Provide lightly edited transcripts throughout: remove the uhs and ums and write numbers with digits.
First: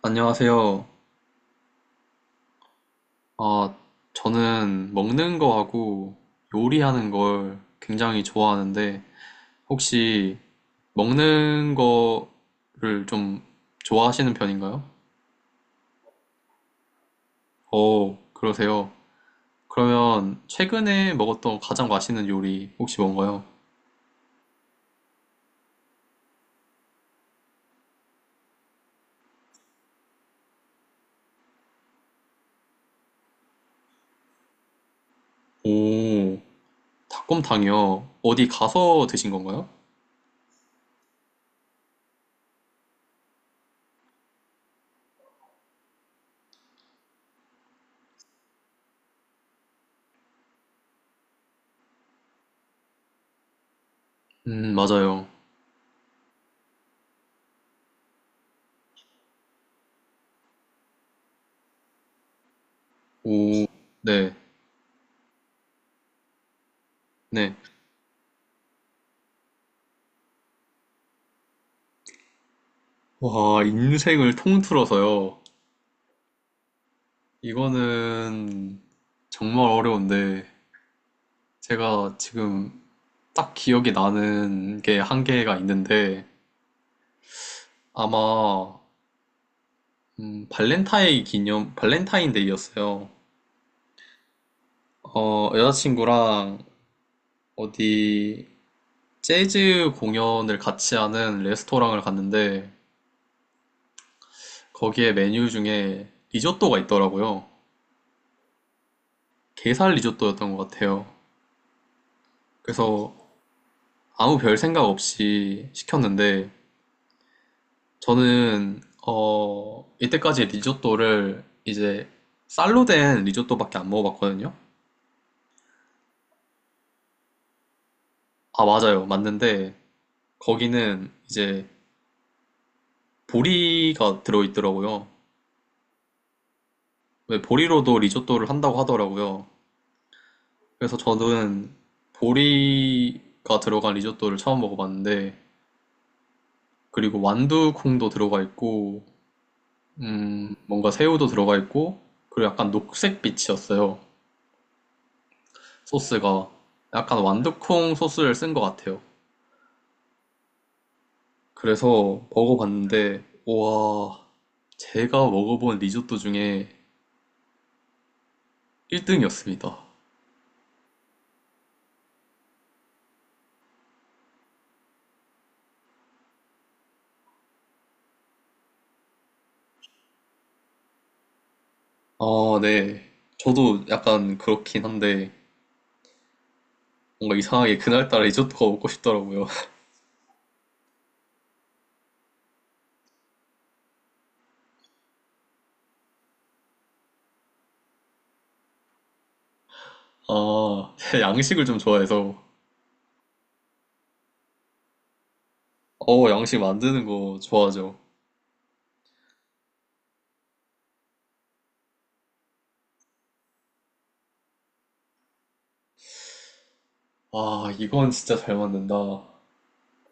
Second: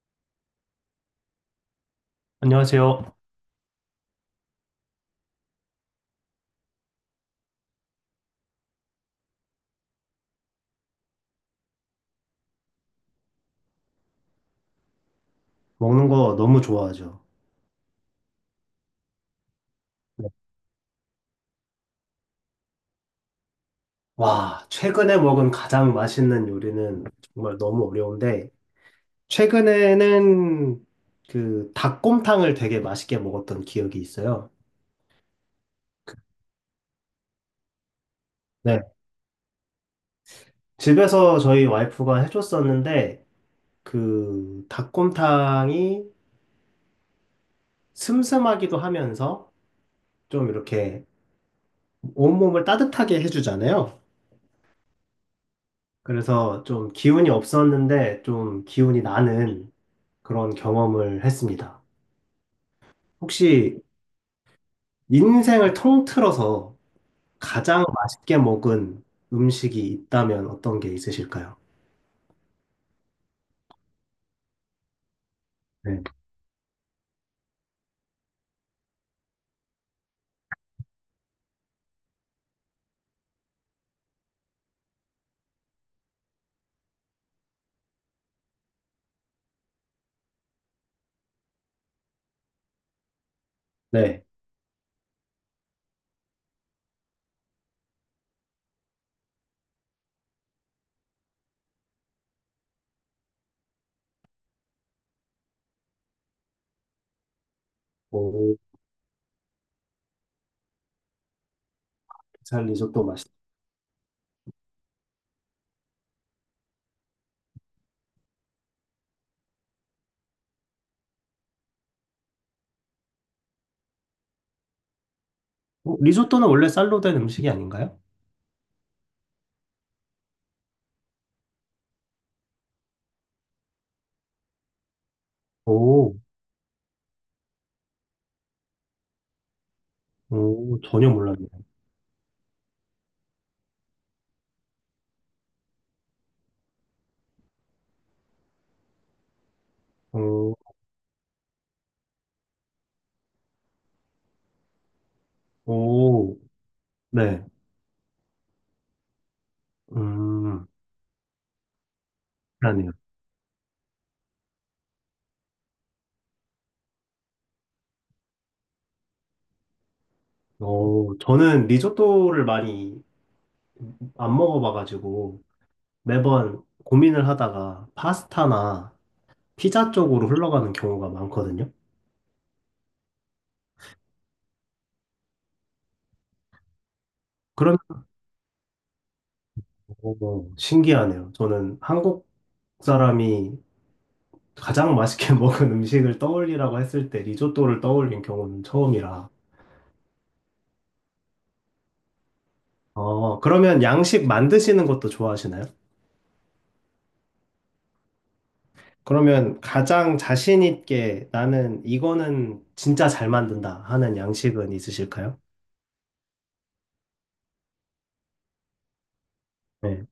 안녕하세요. 안녕하세요. 아, 저는 먹는 거하고 요리하는 걸 굉장히 좋아하는데, 혹시 먹는 거를 좀 좋아하시는 편인가요? 먹는 거 너무 좋아하죠. 오, 그러세요. 네. 그러면 최근에 먹었던 가장 맛있는 요리 혹시 뭔가요? 와, 최근에 먹은 가장 맛있는 요리는 정말 너무 어려운데, 최근에는 그 닭곰탕을 되게 맛있게 먹었던 기억이 있어요. 오, 닭곰탕이요. 어디 네. 가서 드신 건가요? 집에서 저희 와이프가 해줬었는데, 그 닭곰탕이 슴슴하기도 하면서 좀 이렇게 온몸을 따뜻하게 해주잖아요. 맞아요. 그래서 좀 기운이 없었는데, 좀 기운이 나는 그런 경험을 했습니다. 오, 혹시 네, 인생을 통틀어서 네. 가장 맛있게 먹은 음식이 있다면 어떤 게 있으실까요? 와, 인생을 통틀어서요. 네. 이거는 정말 어려운데, 제가 지금 딱 기억이 나는 게 한 개가 있는데, 아마, 발렌타인데이였어요. 네. 여자친구랑 어디 재즈 공연을 같이 하는 레스토랑을 갔는데, 거기에 메뉴 중에 리조또가 있더라고요. 오, 게살 리조또였던 것 같아요. 살 리조또 그래서 맛있다. 아무 별 생각 없이 시켰는데, 저는 이때까지 리조또를 이제 쌀로 된 리조또밖에 안 먹어봤거든요. 어, 리조또는 원래 쌀로 된 음식이 아닌가요? 맞아요, 맞는데 거기는 이제 보리가 들어있더라고요. 오, 왜 보리로도 리조또를 한다고 하더라고요. 오, 그래서 전혀 몰랐네요. 저는 보리가 들어간 리조또를 처음 먹어봤는데, 그리고 완두콩도 들어가 있고, 오, 뭔가 새우도 들어가 있고, 그리고 약간 녹색빛이었어요. 오, 소스가 약간 네. 완두콩 소스를 쓴 것 같아요. 음, 그래서 그러네요. 먹어봤는데, 와, 제가 먹어본 리조또 중에 1등이었습니다. 오, 저는 리조또를 많이 안 먹어봐가지고 매번 고민을 하다가 파스타나 피자 쪽으로 흘러가는 경우가 많거든요. 아, 네. 저도 약간 그렇긴 한데, 뭔가 이상하게 그날따라 리조또가 먹고 싶더라고요. 어, 신기하네요. 저는 한국 사람이 가장 맛있게 먹은 음식을 떠올리라고 했을 때 리조또를 떠올린 경우는 처음이라. 제가 양식을 좀 좋아해서, 어, 그러면 양식 만드시는 것도 좋아하시나요? 양식 만드는 거 좋아하죠. 그러면 가장 자신 있게 나는 이거는 진짜 잘 만든다 하는 양식은 있으실까요? 이건 진짜 잘 만든다. 네.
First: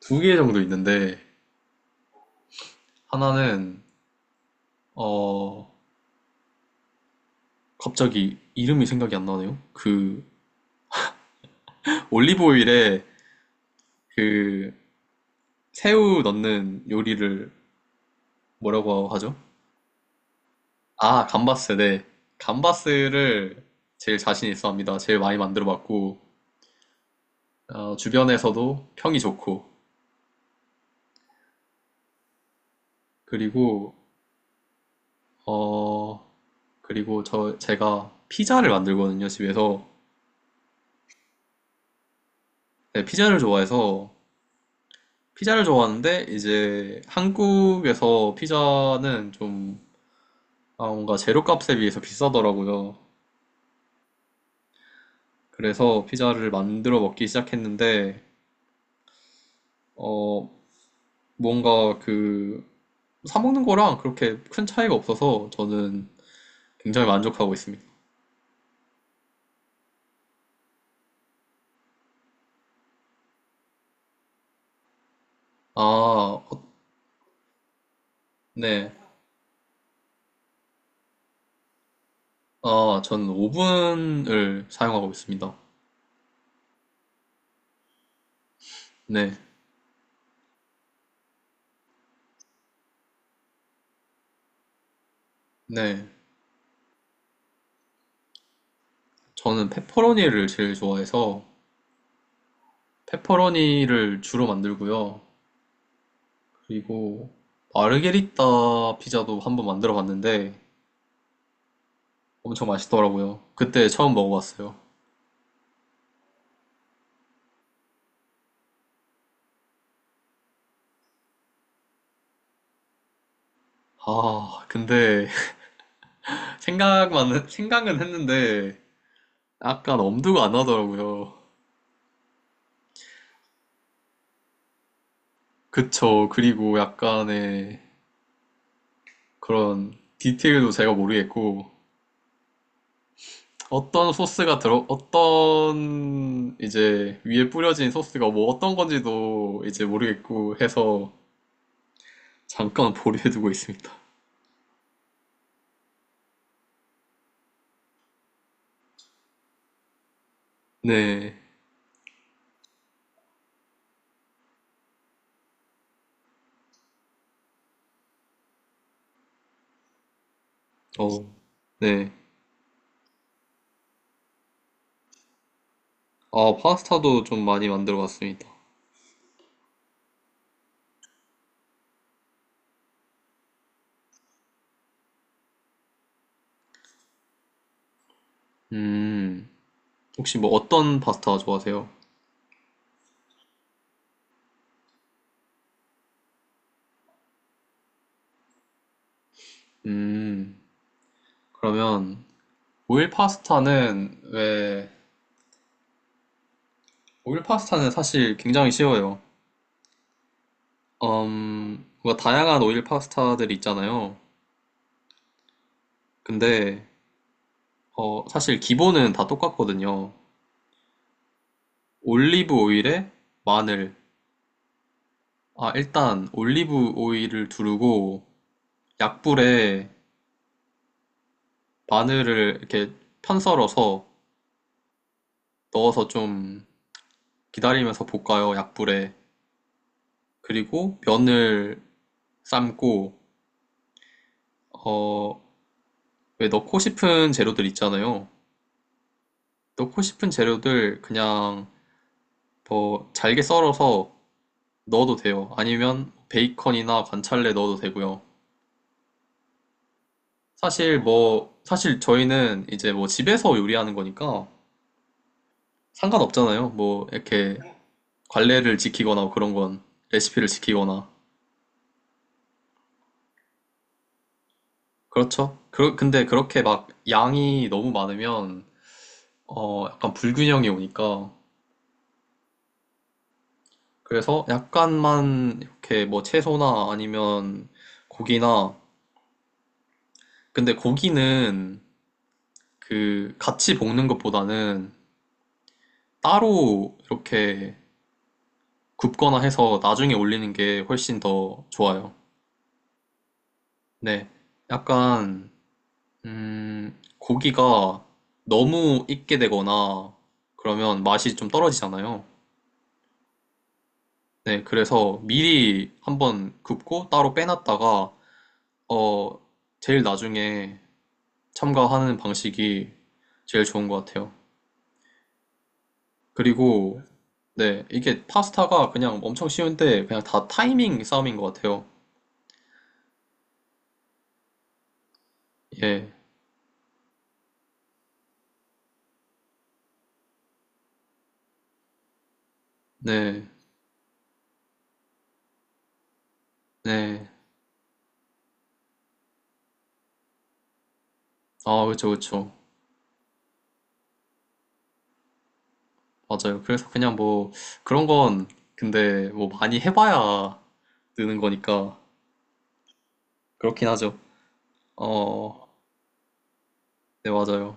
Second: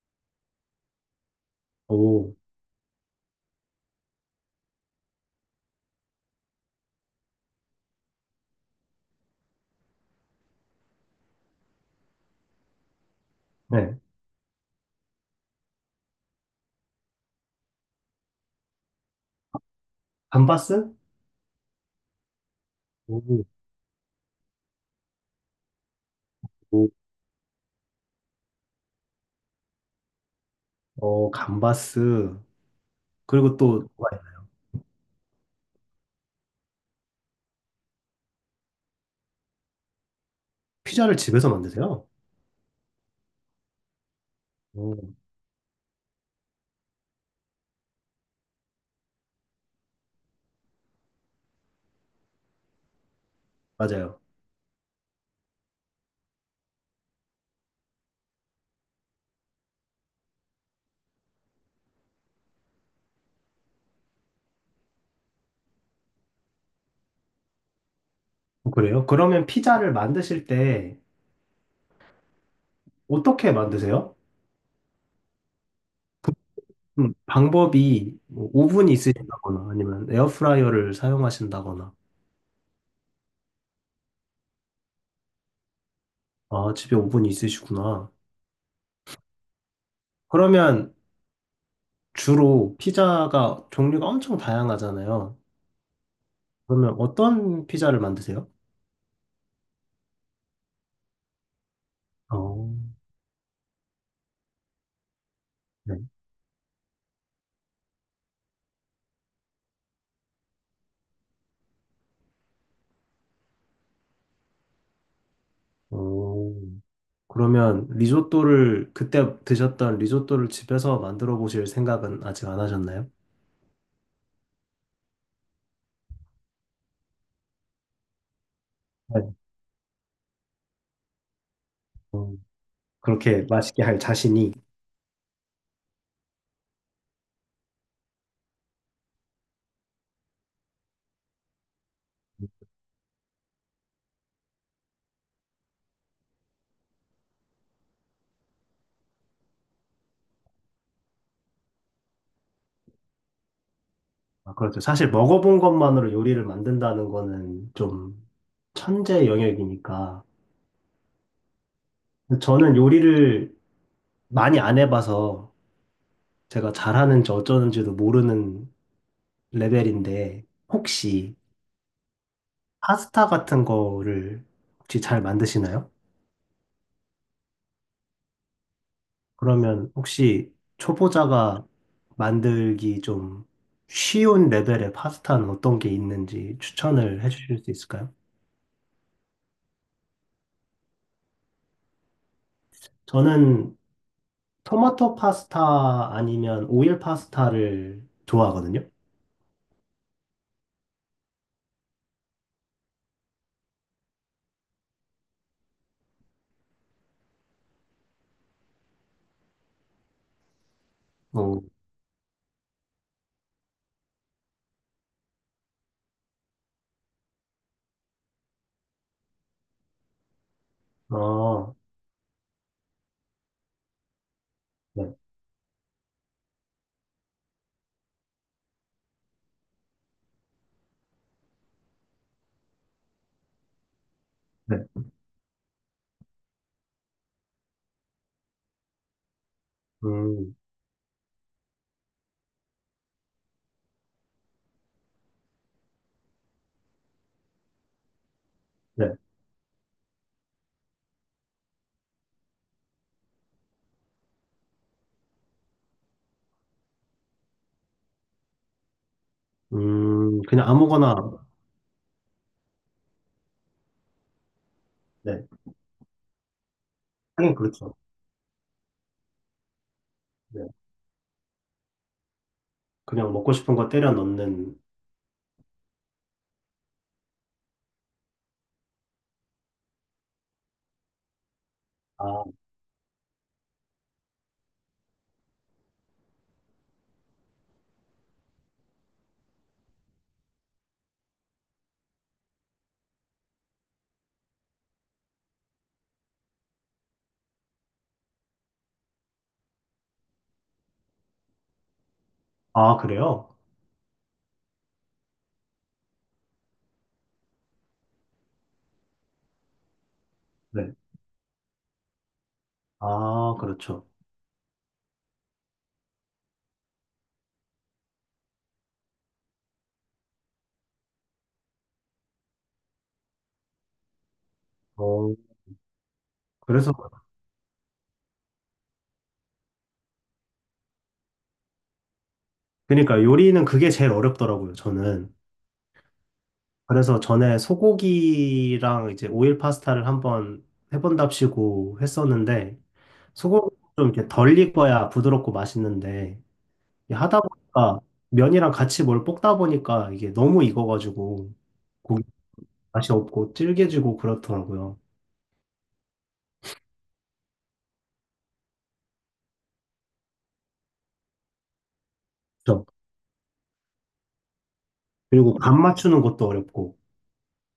두 개 정도 있는데, 오, 하나는, 어, 갑자기 이름이 생각이 안 나네요? 그, 올리브오일에, 네. 그, 새우 넣는 요리를 뭐라고 하죠? 감바스? 감바스, 네. 오, 감바스를 제일 자신 있어 합니다. 제일 많이 만들어 봤고, 오. 주변에서도 평이 좋고, 어, 감바스. 그리고 또 그리고, 어, 그리고 제가 피자를 만들거든요, 집에서. 피자를 집에서 만드세요? 네, 오, 피자를 좋아하는데, 이제 한국에서 피자는 좀, 뭔가 재료값에 비해서 비싸더라고요. 맞아요. 그래서 피자를 만들어 먹기 시작했는데, 어, 뭔가 그 사 먹는 거랑 그렇게 큰 차이가 없어서 저는 굉장히 만족하고 있습니다. 어, 그래요? 그러면 피자를 만드실 때 어떻게 만드세요? 아, 어, 방법이 뭐 오븐이 네. 네. 있으시다거나 아니면 에어프라이어를 사용하신다거나 저는 오븐을 사용하고 있습니다. 아 집에 오븐이 있으시구나. 네. 그러면 주로 피자가 종류가 엄청 다양하잖아요. 네. 그러면 어떤 피자를 만드세요? 저는 페퍼로니를 제일 좋아해서 어, 페퍼로니를 주로 만들고요. 네. 그리고 마르게리따 피자도 한번 만들어 봤는데 엄청 맛있더라고요. 그때 처음 먹어봤어요. 오, 그러면 리조또를 그때 드셨던 리조또를 집에서 만들어 보실 생각은 아직 안 하셨나요? 근데 생각은 했는데 네. 약간 엄두가 안 나더라고요. 어, 그렇게 맛있게 할 자신이 그쵸. 그리고 약간의 그런 디테일도 제가 모르겠고, 어떤 이제 위에 뿌려진 소스가 뭐 어떤 건지도 이제 모르겠고 해서 잠깐 보류해두고 있습니다. 아, 그렇죠. 사실 먹어본 것만으로 요리를 만든다는 거는 좀 천재 영역이니까. 네. 저는 요리를 많이 안 해봐서 제가 잘하는지 어쩌는지도 모르는 레벨인데, 어, 혹시 네. 파스타 같은 거를 혹시 잘 만드시나요? 파스타도 좀 많이 만들어 봤습니다. 그러면 혹시 초보자가 만들기 좀 쉬운 레벨의 파스타는 어떤 게 있는지 추천을 해주실 수 있을까요? 음, 혹시 뭐 어떤 파스타 좋아하세요? 저는 토마토 파스타 아니면 오일 파스타를 좋아하거든요. 음, 그러면 오일 파스타는 왜, 오일 파스타는 사실 굉장히 쉬워요. 어, 뭔가 다양한 오일 파스타들이 있잖아요. 근데, 사실 기본은 다 똑같거든요. 어, 올리브 오일에 마늘. 네, 일단 올리브 오일을 두르고 약불에 마늘을 이렇게 편썰어서 네, 넣어서 좀 기다리면서 볶아요, 약불에. 음, 그리고 면을 삶고, 어, 왜 넣고 싶은 재료들 있잖아요. 네, 넣고 싶은 재료들 그냥 더 잘게 썰어서 넣어도 돼요. 아니면 베이컨이나 관찰래 넣어도 되고요. 그냥 사실 아무거나, 뭐 사실 저희는 이제 뭐 집에서 요리하는 거니까 네, 상관없잖아요. 뭐 하긴 이렇게 그렇죠. 관례를 지키거나 그런 건 레시피를 네, 지키거나. 그냥 먹고 싶은 거 때려 넣는, 그렇죠. 그 근데 그렇게 막 양이 너무 많으면 약간 불균형이 오니까, 아, 그래서 약간만 이렇게 뭐 채소나 아니면 고기나, 근데 고기는 그 같이 볶는 것보다는 따로 이렇게 굽거나 해서 나중에 올리는 게 훨씬 더 좋아요. 아, 그래요? 네. 약간, 고기가 너무 익게 되거나 네, 그러면 맛이 좀 떨어지잖아요. 아, 그렇죠. 네. 그래서 미리 한번 굽고 따로 빼놨다가, 어, 제일 나중에 첨가하는 방식이 제일 좋은 것 같아요. 어, 그래서, 그리고, 네. 이게 파스타가 그냥 엄청 쉬운데 그냥 다 타이밍 싸움인 것 같아요. 그러니까 요리는 그게 제일 어렵더라고요, 저는. 예. 그래서 전에 소고기랑 이제 오일 파스타를 한번 해본답시고 했었는데, 네. 소고기 좀 이렇게 덜 익어야 부드럽고 맛있는데, 이게 네. 하다 보니까 면이랑 같이 뭘 볶다 보니까 이게 너무 익어가지고 아, 그쵸, 고기 그쵸. 맛이 없고 질겨지고 그렇더라고요. 맞아요. 그래서 그냥 뭐 그런 건, 근데 뭐 많이 해봐야 느는 거니까 그죠? 그렇긴 하죠. 그리고 어, 간 맞추는 것도 어렵고, 네, 맞아요.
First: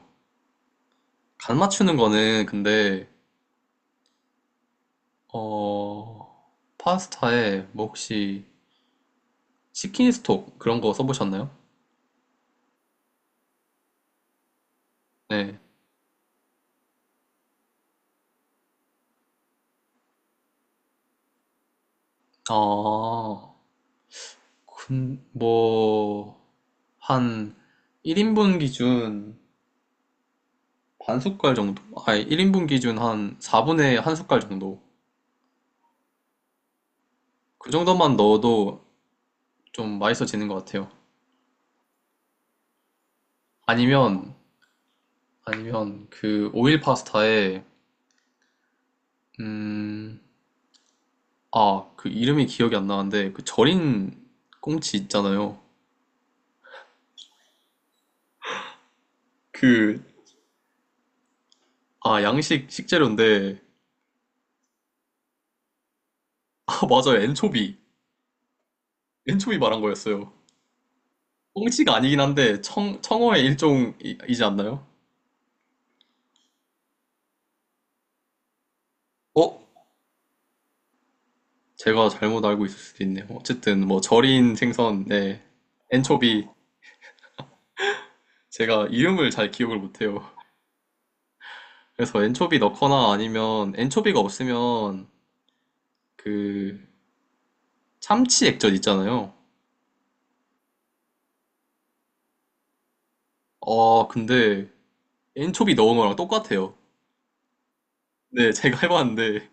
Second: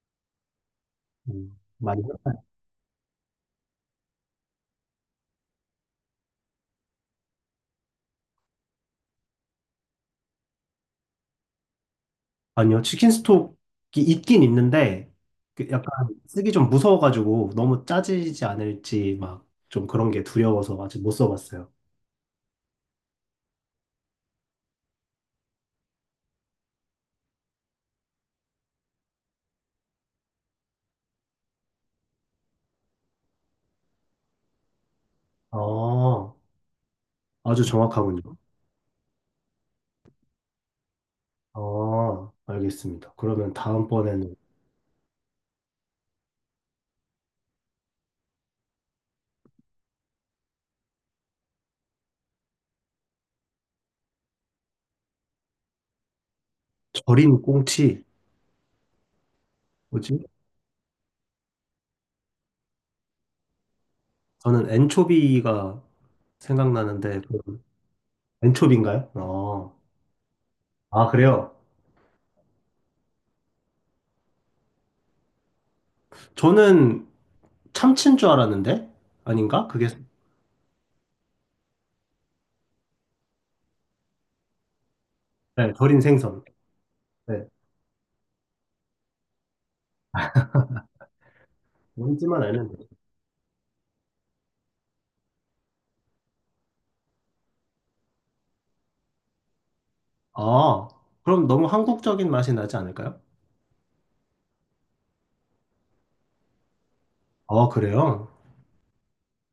간 맞추는 많이 거는 근데, 어, 파스타에 뭐 혹시 치킨 스톡 그런 거 써보셨나요? 아니요, 치킨 스톡이 있긴 있는데, 네. 그 약간 쓰기 좀 무서워가지고 너무 짜지지 않을지 막 좀 그런 게 두려워서 아직 못 써봤어요. 아, 뭐, 한 1인분 기준 반 숟갈 정도? 아니, 1인분 기준 한 4분의 한 숟갈 정도. 아, 아주 그 정도만 정확하군요. 넣어도 좀 맛있어지는 것 같아요. 아, 알겠습니다. 그러면 아니면 다음번에는 아니면 그 오일 파스타에, 음, 그 이름이 기억이 안 나는데 그 절인 꽁치 있잖아요. 절인 꽁치, 그, 뭐지? 양식 식재료인데. 저는 엔초비가 맞아요. 생각나는데, 그 엔초비. 엔초비인가요? 엔초비 말한 어. 거였어요. 아, 그래요? 꽁치가 아니긴 한데 청 청어의 일종이지 않나요? 저는 참치인 줄 알았는데? 어? 아닌가? 그게, 제가 잘못 알고 있을 수도 있네요. 어쨌든 뭐 절인 생선, 네. 네, 절인 생선. 엔초비. 네, 제가 이름을 잘 기억을 못해요. 그래서 뭔지만 엔초비 알면 넣거나 아니면 엔초비가 없으면 그 참치 액젓 있잖아요. 아, 그럼 너무 한국적인 맛이 나지 않을까요? 근데 엔초비 넣은 거랑 똑같아요. 아, 그래요? 네, 제가 해봤는데.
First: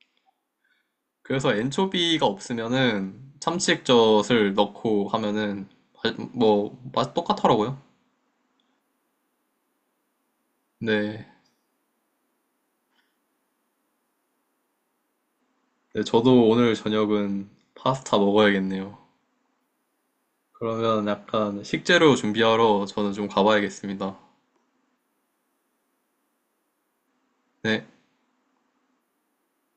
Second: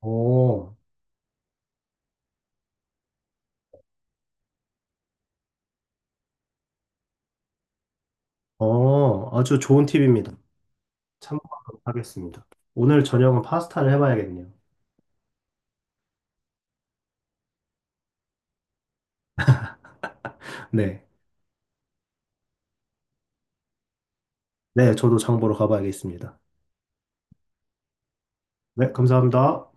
오, 그래서 엔초비가 없으면은 참치 액젓을 넣고 하면은 뭐, 맛 똑같더라고요. 어, 아주 좋은 팁입니다. 네. 참고하도록 하겠습니다. 오늘 저녁은 파스타를 해봐야겠네요. 네, 저도 오늘 저녁은 파스타 먹어야겠네요. 네, 그러면 약간 식재료 준비하러 저는 좀 가봐야겠습니다. 네, 저도 장보러 가봐야겠습니다. 네. 네, 감사합니다.